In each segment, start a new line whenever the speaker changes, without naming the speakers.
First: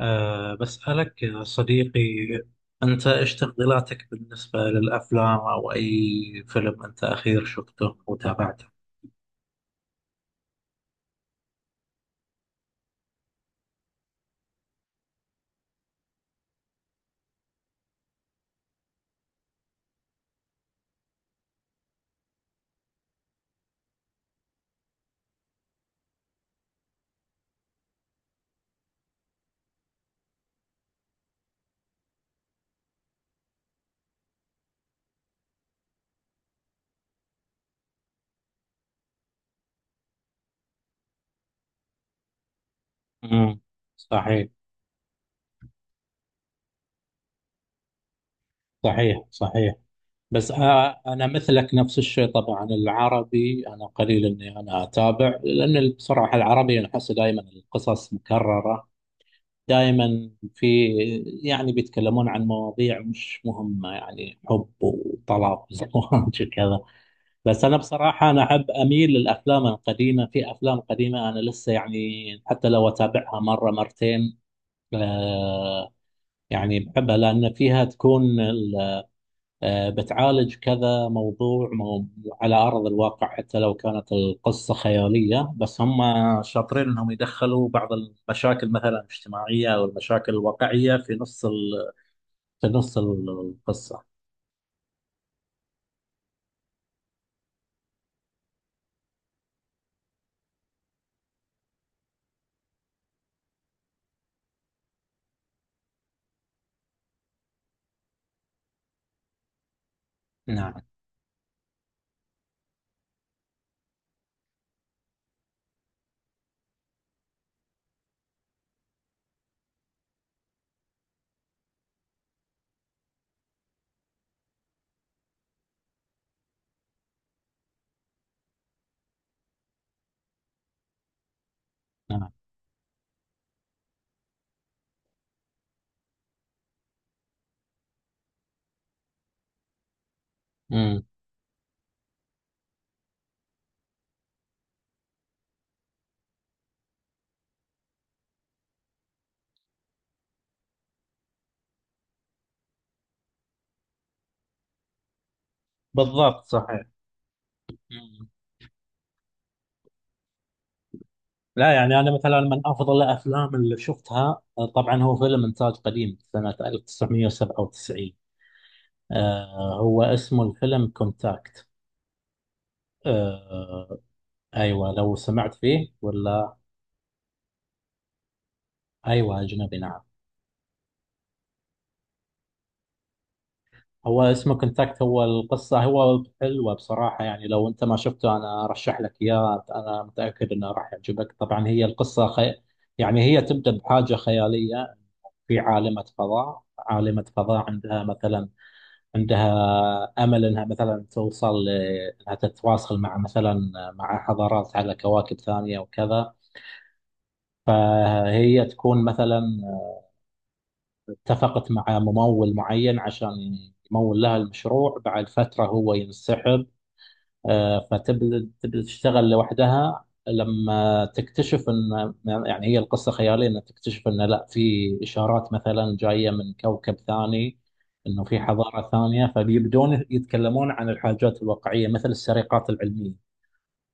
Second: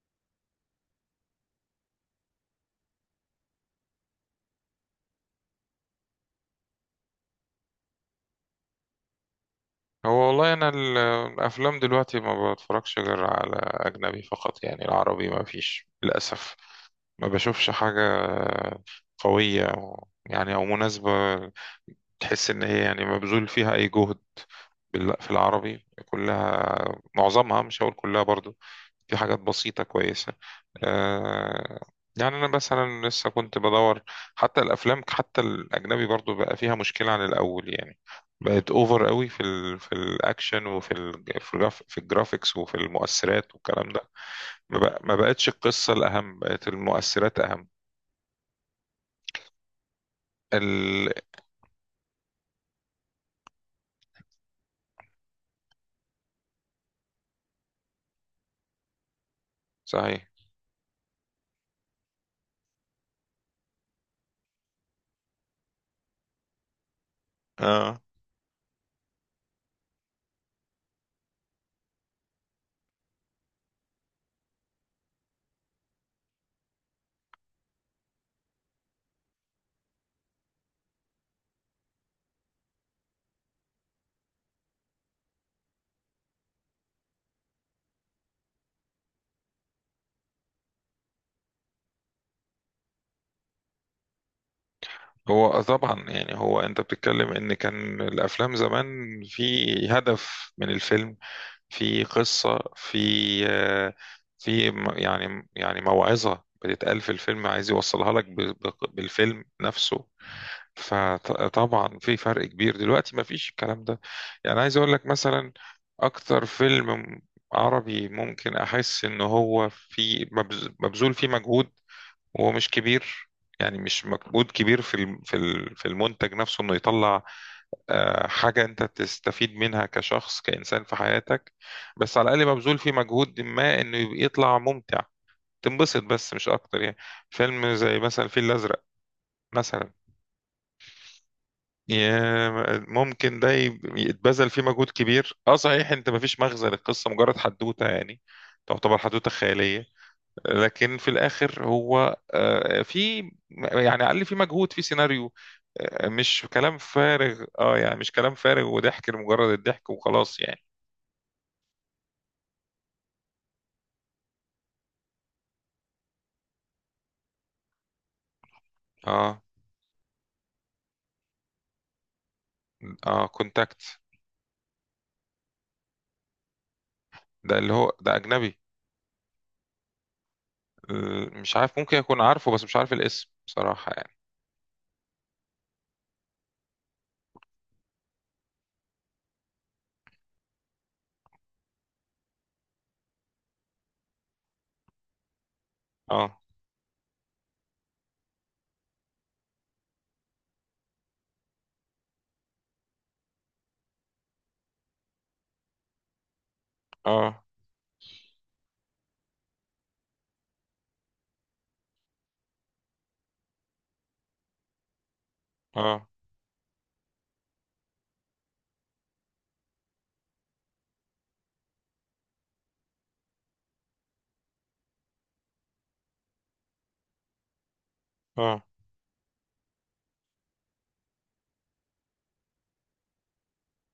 بسألك يا صديقي، أنت إيش تفضيلاتك بالنسبة للأفلام أو أي فيلم أنت أخير شفته وتابعته؟
هو والله انا الافلام دلوقتي ما بتفرجش غير على اجنبي فقط، يعني العربي ما فيش للاسف. ما بشوفش حاجة قوية يعني او مناسبة تحس إن هي يعني مبذول فيها أي جهد في العربي كلها. معظمها، مش هقول كلها برضو، في حاجات بسيطة كويسة. آه يعني أنا مثلا لسه كنت بدور. حتى الأفلام، حتى الأجنبي برضو، بقى فيها مشكلة عن الأول يعني. بقت أوفر قوي في الأكشن وفي ال في, الجراف في الجرافيكس وفي المؤثرات
امم،
والكلام ده.
صحيح،
ما بقتش القصة الأهم، بقت المؤثرات أهم.
صحيح، صحيح. بس
ال
انا مثلك نفس الشيء، طبعا العربي انا قليل اني انا اتابع، لان بصراحه العربي انا احس دائما القصص مكرره، دائما
صحيح.
في، يعني بيتكلمون عن مواضيع مش مهمه، يعني حب وطلاق وزواج وكذا. بس انا
اه.
بصراحه انا احب اميل للافلام القديمه، في افلام قديمه انا لسه يعني حتى لو اتابعها مره مرتين. آه يعني بحبها لان فيها تكون بتعالج كذا موضوع، مو على ارض الواقع، حتى لو كانت القصه خياليه بس هم شاطرين انهم يدخلوا بعض المشاكل مثلا الاجتماعيه او المشاكل الواقعيه في نص القصه.
هو طبعا يعني، هو انت بتتكلم ان كان الافلام زمان في هدف من الفيلم، في قصة، في آه، في م- يعني موعظة بتتقال في الفيلم عايز يوصلها لك بالفيلم نفسه.
نعم.
فطبعا في فرق كبير دلوقتي، ما فيش الكلام ده. يعني عايز اقول لك مثلا، اكتر فيلم عربي ممكن احس ان هو في مبذول فيه مجهود، ومش كبير يعني، مش مجهود كبير في المنتج نفسه، انه يطلع حاجة انت تستفيد منها كشخص كإنسان في حياتك. بس
نعم.
على الأقل مبذول فيه مجهود ما، انه يبقى يطلع ممتع، تنبسط بس، مش اكتر يعني. فيلم زي مثلا الفيل الأزرق مثلا،
امم،
ممكن ده يتبذل فيه مجهود كبير. اه صحيح، انت مفيش مغزى للقصة، مجرد حدوتة يعني، تعتبر حدوتة خيالية. لكن في الاخر هو، آه، في يعني على الاقل في مجهود، في سيناريو،
بالضبط
مش كلام
صحيح.
فارغ. اه يعني مش كلام فارغ وضحك لمجرد الضحك وخلاص يعني.
لا يعني انا مثلا من افضل الافلام اللي شفتها آه، طبعا هو فيلم انتاج قديم سنه 1997.
اه،
هو اسمه الفيلم كونتاكت.
اه، كونتاكت.
آه، ايوه، لو سمعت فيه ولا؟
ده اللي هو ده اجنبي.
ايوه اجنبي، نعم.
مش عارف، ممكن اكون عارفه بس مش عارف الاسم بصراحة يعني.
هو اسمه كونتاكت، هو القصه هو حلوه بصراحه، يعني لو انت ما شفته انا ارشح لك اياه، انا متاكد انه راح يعجبك. طبعا هي القصه يعني هي تبدا بحاجه خياليه، في عالمة
اه،
فضاء، عالمة فضاء عندها مثلا، عندها امل انها مثلا انها تتواصل مع مثلا مع حضارات على كواكب ثانيه وكذا.
اه،
فهي تكون مثلا اتفقت مع ممول معين عشان يمول لها المشروع، بعد فتره هو
اه،
ينسحب. آه، فتبدأ تشتغل لوحدها، لما تكتشف ان، يعني هي القصة خيالية، ان تكتشف ان لا، في اشارات مثلا جاية من كوكب ثاني، انه في
اه،
حضارة ثانية. فبيبدون يتكلمون عن الحاجات الواقعية مثل السرقات العلمية،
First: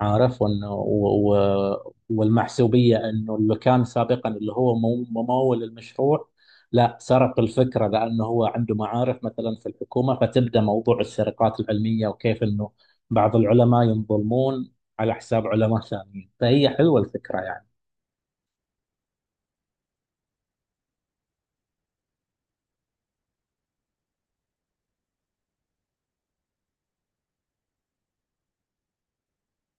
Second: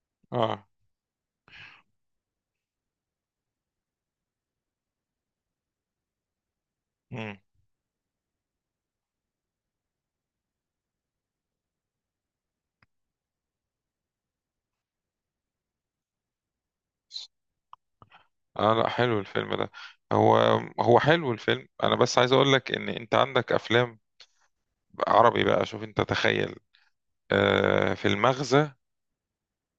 عارف،
اه.
وانه والمحسوبيه، انه اللي كان سابقا اللي هو ممول المشروع لا،
مم.
سرق الفكره لانه هو عنده معارف مثلا في الحكومه. فتبدا موضوع السرقات العلميه وكيف انه بعض العلماء ينظلمون على حساب علماء ثانيين. فهي حلوه الفكره يعني.
اه، لا، حلو الفيلم ده. هو هو حلو الفيلم. انا بس عايز اقول لك ان انت عندك افلام عربي بقى، شوف انت تخيل، في المغزى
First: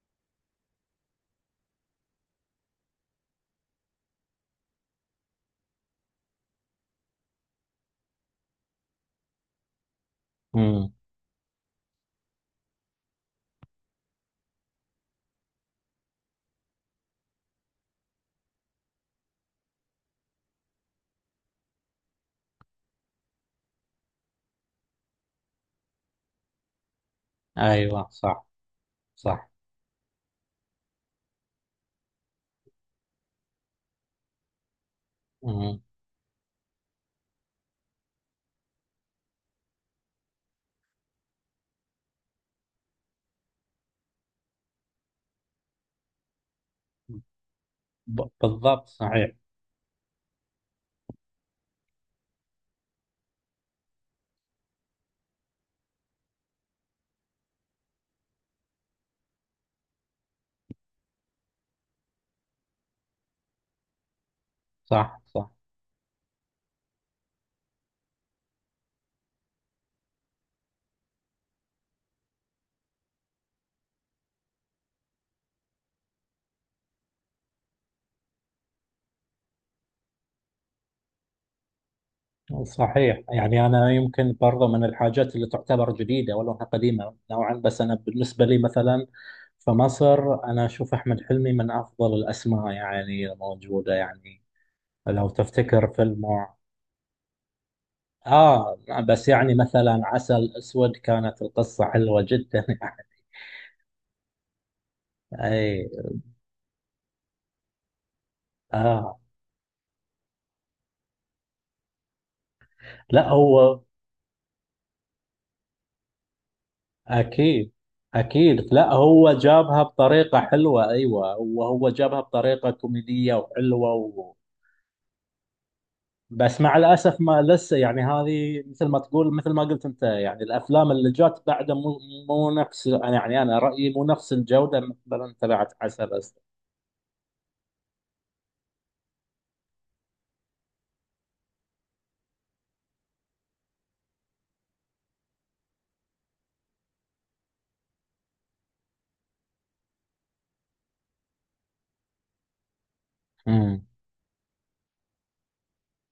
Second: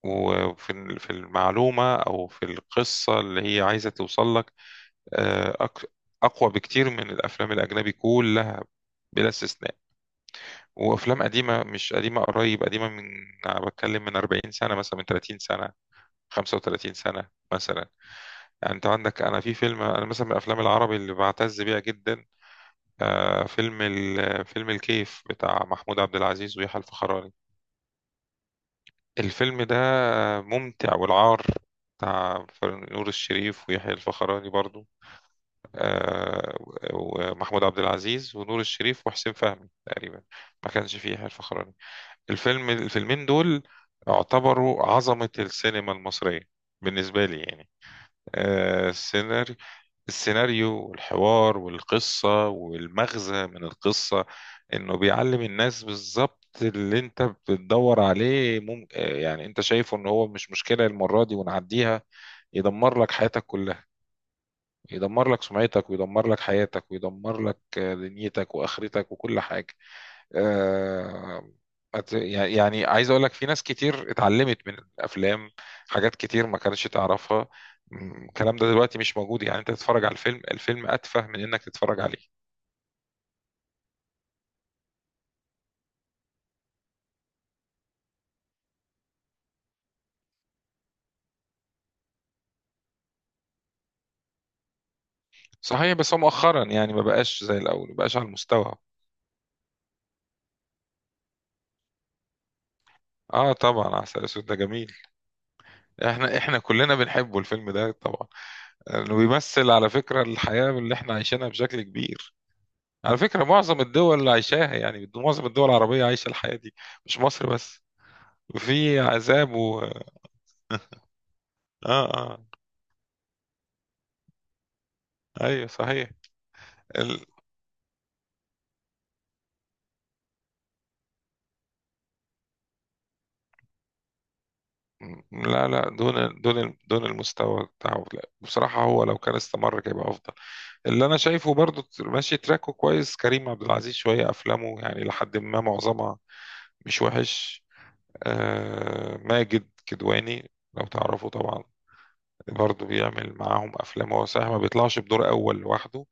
وفي في المعلومة أو في القصة اللي هي عايزة توصل لك آه، أك- أقوى بكتير من الأفلام الأجنبي كلها، بلا استثناء.
امم.
وأفلام قديمة، مش قديمة قريب، قديمة من، أنا بتكلم من 40 سنة مثلا، من 30 سنة، 35 سنة مثلا. يعني أنت عندك، أنا في فيلم، أنا مثلا من الأفلام العربي اللي بعتز بيها جدا، فيلم الكيف بتاع محمود عبد العزيز ويحيى الفخراني.
ايوه صح. صح.
الفيلم ده ممتع. والعار بتاع نور الشريف ويحيى الفخراني برضو،
امم،
آه، ومحمود عبد العزيز ونور الشريف وحسين فهمي تقريبا، ما كانش فيه يحيى الفخراني. الفيلمين دول اعتبروا عظمة السينما المصرية بالنسبة لي يعني.
بالضبط
آه،
صحيح.
سيناريو السيناريو والحوار والقصة والمغزى من القصة، انه بيعلم الناس بالظبط اللي انت بتدور عليه. يعني انت شايفه ان هو مش مشكلة، المرة دي ونعديها يدمر لك حياتك كلها،
صح.
يدمر لك
صح.
سمعتك ويدمر لك حياتك ويدمر لك دنيتك واخرتك وكل حاجة. آه، يعني عايز اقول لك، في ناس كتير اتعلمت من الافلام حاجات كتير ما كانتش تعرفها. الكلام ده دلوقتي مش موجود. يعني انت تتفرج على الفيلم اتفه من انك تتفرج عليه.
صحيح يعني، أنا يمكن برضه من الحاجات اللي تعتبر جديدة ولو إنها قديمة نوعا. بس أنا بالنسبة لي مثلا في مصر أنا أشوف أحمد حلمي من أفضل الأسماء يعني موجودة، يعني لو تفتكر
صحيح. بس هو
فيلمه.
مؤخرا يعني ما بقاش زي الاول، ما بقاش على المستوى.
آه، بس يعني مثلا عسل أسود كانت القصة حلوة جدا يعني.
اه، طبعا عسل اسود ده جميل.
أي.
احنا كلنا بنحبه الفيلم ده طبعا. انه
آه
بيمثل على فكرة الحياة اللي احنا عايشينها بشكل كبير. على
لا
فكرة
هو.
معظم الدول اللي عايشاها يعني، معظم الدول العربية عايشة الحياة دي، مش مصر
أكيد.
بس.
أكيد لا
في
هو
عذاب.
جابها بطريقة حلوة، أيوة وهو
اه،
جابها
اه،
بطريقة كوميدية وحلوة.
ايوه، صحيح.
بس مع الاسف
ال...
ما لسه يعني هذه مثل ما تقول، مثل ما قلت انت يعني الافلام اللي جات بعده مو، مو نفس، أنا يعني انا رايي مو نفس الجوده مثلا
لا،
تبعت
لا،
عسل اسود.
دون، دون، دون المستوى بتاعه. لا بصراحة هو لو كان استمر كان يبقى أفضل. اللي أنا شايفه برضو ماشي تراكه كويس، كريم عبد العزيز، شوية أفلامه يعني لحد ما معظمها مش وحش. ماجد كدواني لو تعرفه طبعا، برضه بيعمل معاهم
امم.
افلام. هو صحيح ما بيطلعش بدور اول لوحده،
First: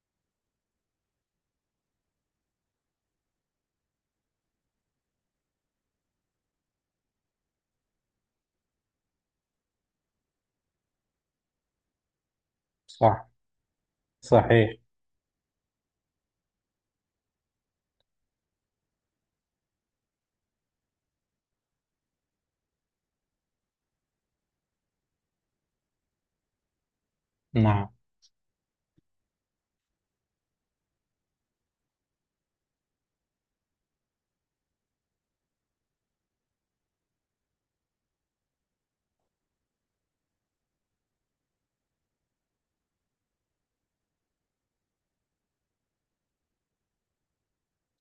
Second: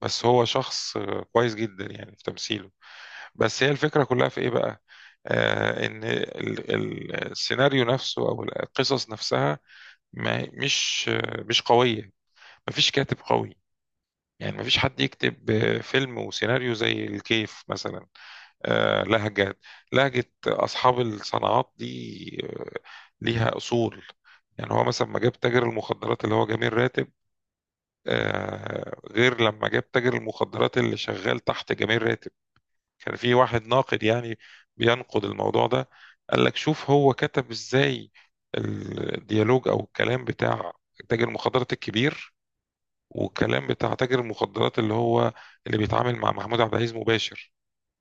بس هو شخص كويس جدا يعني في تمثيله. بس هي الفكرة كلها في ايه بقى؟ ان السيناريو نفسه او القصص نفسها، ما مش آه، مش قوية. مفيش كاتب
صح.
قوي، يعني
صحيح.
مفيش حد يكتب فيلم وسيناريو زي الكيف مثلا. آه، لهجة لهجة أصحاب الصناعات دي آه، ليها أصول. يعني هو مثلا ما جاب تاجر المخدرات اللي هو جميل راتب
نعم.
غير لما جاب تاجر المخدرات اللي شغال تحت جميل راتب. كان في واحد ناقد يعني بينقد الموضوع ده، قال لك شوف هو كتب ازاي الديالوج او الكلام بتاع تاجر المخدرات الكبير، والكلام بتاع تاجر المخدرات اللي هو اللي بيتعامل مع محمود عبد العزيز مباشر.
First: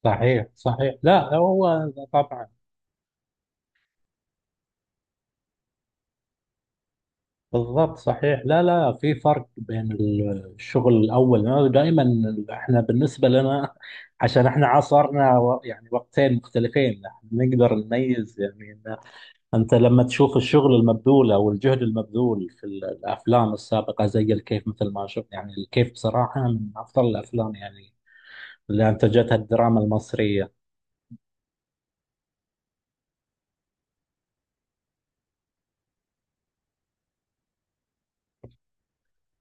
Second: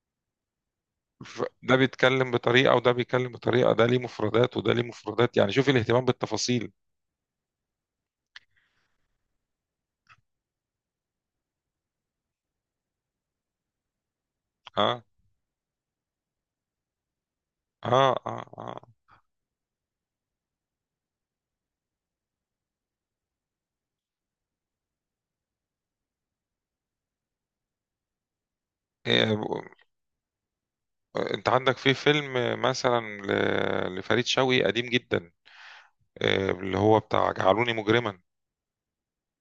صحيح صحيح لا
ده
هو
بيتكلم
طبعا
بطريقة وده بيتكلم بطريقة، ده ليه مفردات وده ليه مفردات، يعني شوف الاهتمام بالتفاصيل.
بالضبط صحيح. لا لا في فرق بين الشغل الاول. أنا دائما احنا بالنسبه لنا، عشان احنا
اه،
عصرنا و- يعني وقتين مختلفين احنا نقدر
اه،
نميز يعني.
اه,
أنت لما تشوف الشغل المبذول أو الجهد المبذول في الأفلام السابقة زي الكيف، مثل ما شفت، يعني الكيف بصراحة من أفضل الأفلام يعني اللي أنتجتها
آه.
الدراما المصرية.
انت عندك في فيلم مثلا لفريد شوقي قديم جدا، اللي هو بتاع جعلوني مجرما.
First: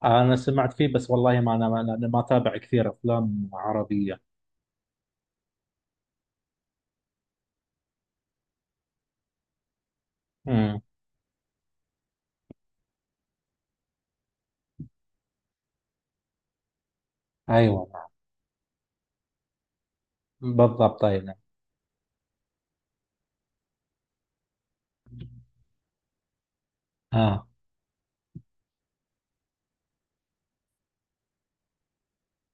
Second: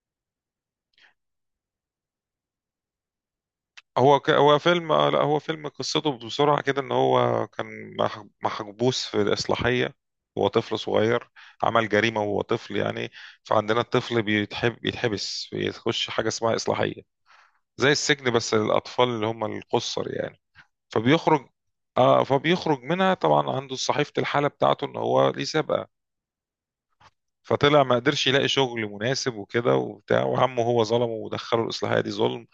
أنا سمعت فيه بس والله ما أنا ما أتابع كثير أفلام عربية.
هو فيلم، لا، هو فيلم قصته بسرعة كده، ان هو كان محبوس في الإصلاحية. هو طفل
امم.
صغير، عمل جريمة وهو طفل يعني، فعندنا الطفل بيتحبس بيخش حاجة اسمها إصلاحية،
أيوة.
زي السجن بس للأطفال اللي هم القُصر يعني.
بالضبط أيوة.
فبيخرج اه فبيخرج منها طبعا عنده صحيفة الحالة بتاعته ان هو ليه سابقة،
آه.
فطلع ما قدرش يلاقي شغل مناسب وكده وبتاع، وعمه هو ظلمه ودخله الإصلاحية دي ظلم،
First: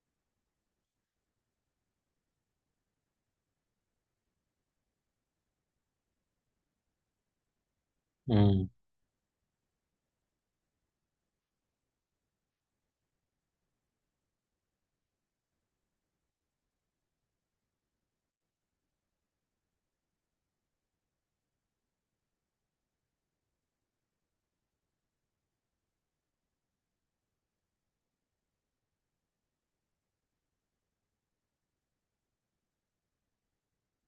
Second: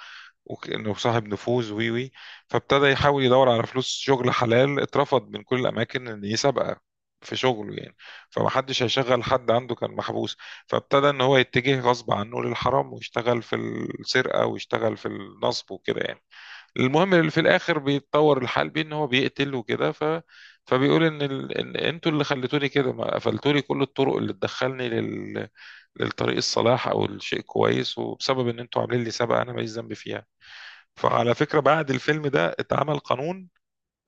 وإنه صاحب نفوذ وي وي فابتدى يحاول يدور على فلوس شغل حلال، اترفض من كل الأماكن إن يسابقه في شغله يعني.
امم،
فمحدش هيشغل حد عنده كان محبوس، فابتدى إن هو يتجه غصب عنه للحرام، ويشتغل في السرقة ويشتغل في النصب وكده يعني. المهم اللي في الاخر بيتطور الحال بيه ان هو بيقتل وكده، فبيقول ان ان انتوا اللي خليتوني كده، ما قفلتولي كل الطرق اللي تدخلني للطريق الصلاح او الشيء كويس، وبسبب ان انتوا عاملين لي سابقه انا ماليش ذنب فيها. فعلى فكره بعد الفيلم ده اتعمل قانون،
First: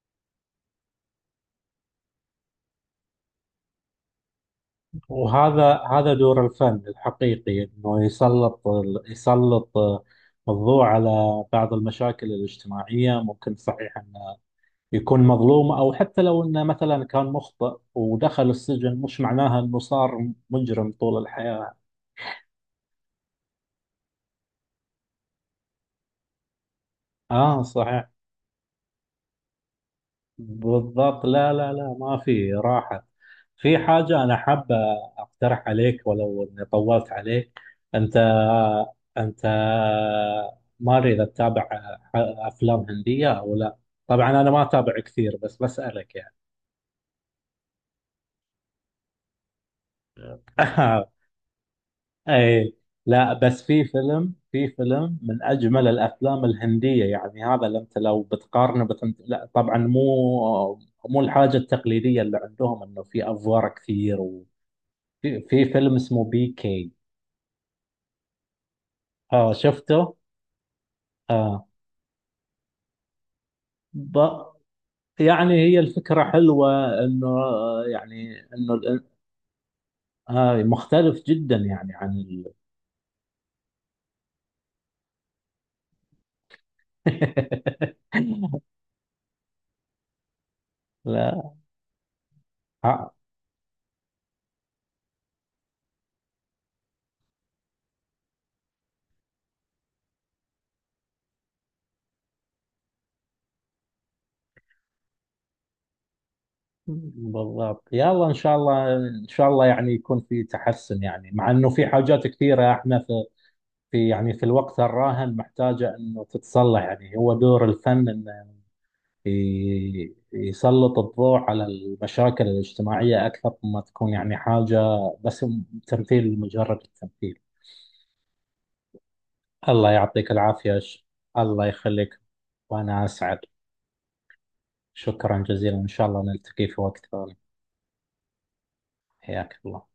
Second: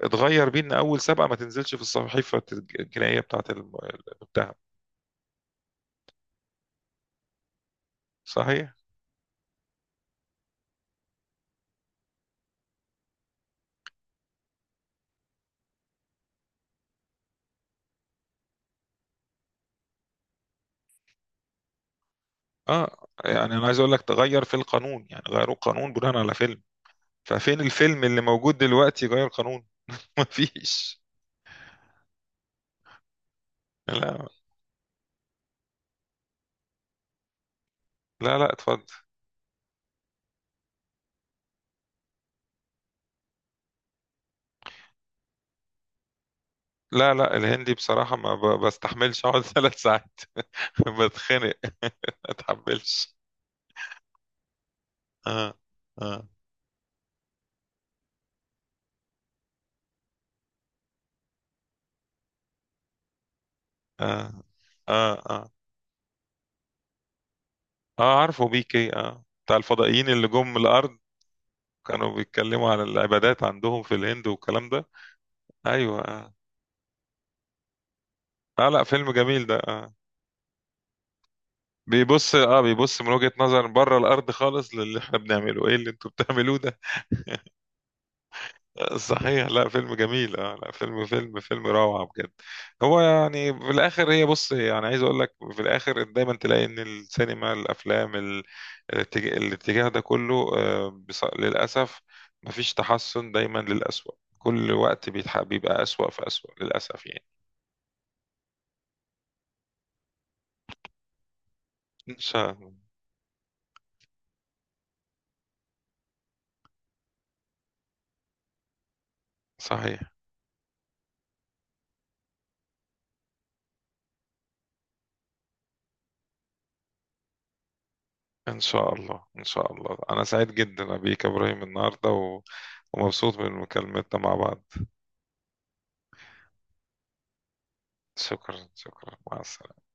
اتغير بيه ان اول سابقه ما تنزلش في الصحيفه الجنائيه بتاعه المتهم.
وهذا دور الفن الحقيقي، إنه يسلط
صحيح.
يسلط الضوء على بعض المشاكل الاجتماعية، ممكن صحيح ان يكون مظلوم، أو حتى لو إنه مثلا كان مخطئ ودخل السجن مش معناها إنه صار مجرم طول الحياة.
اه، يعني انا عايز اقول لك تغير في القانون، يعني غيروا القانون بناء على فيلم. ففين
آه
الفيلم
صحيح.
اللي موجود دلوقتي غير قانون؟ مفيش.
بالضبط. لا لا لا ما في راحة. في حاجة
لا،
أنا حابة أقترح عليك ولو إني طولت عليك. أنت،
لا، لا، اتفضل.
أنت ماري إذا تتابع ح- أفلام هندية أو لا؟ طبعا أنا ما أتابع كثير بس بسألك يعني.
لا، لا، الهندي بصراحة ما بستحملش اقعد ثلاث ساعات. بتخنق، ما
اي،
اتحملش.
لا بس في فيلم، في فيلم من
اه،
اجمل
اه،
الافلام الهنديه، يعني هذا اللي انت لو بتقارنه لا طبعا مو، مو الحاجه التقليديه اللي عندهم انه في افوار كثير
اه،
وفي،
اه، اه.
في فيلم اسمه PK.
اه، عارفه بيكي. اه
اه
بتاع الفضائيين
شفته.
اللي جم من الارض
اه.
كانوا بيتكلموا على العبادات عندهم في
ب...
الهند والكلام ده.
يعني هي
ايوه،
الفكره
اه,
حلوه انه يعني
آه،
انه
لا، فيلم جميل ده، اه.
آه مختلف جدا يعني عن ال...
بيبص من وجهة نظر بره الارض خالص للي احنا بنعمله، ايه اللي انتوا بتعملوه ده؟ صحيح. لا، فيلم جميل. اه، لا، فيلم فيلم
لا.
فيلم روعة بجد. هو
آه.
يعني في الاخر، هي بص يعني عايز اقول لك في الاخر دايما تلاقي ان السينما، الافلام الاتجاه ده كله، للاسف مفيش تحسن، دايما للأسوأ، كل وقت بيبقى أسوأ في أسوأ للأسف يعني.
بالضبط، يلا ان شاء الله، ان شاء الله يعني يكون في تحسن، يعني مع انه في
ان
حاجات
شاء
كثيره
الله.
احنا في، في يعني في الوقت الراهن محتاجه انه تتصلح. يعني هو دور الفن انه
صحيح،
يسلط الضوء على المشاكل الاجتماعيه اكثر ما تكون، يعني حاجه بس تمثيل، مجرد التمثيل.
ان شاء الله، ان شاء
الله
الله، انا
يعطيك
سعيد
العافيه
جدا بيك يا ابراهيم
الله
النهارده
يخليك، وانا اسعد.
ومبسوط من مكالمتنا مع بعض.
شكرا جزيلا، ان شاء الله نلتقي في وقت ثاني.
شكرا، شكرا، مع
حياك
السلامة.
الله.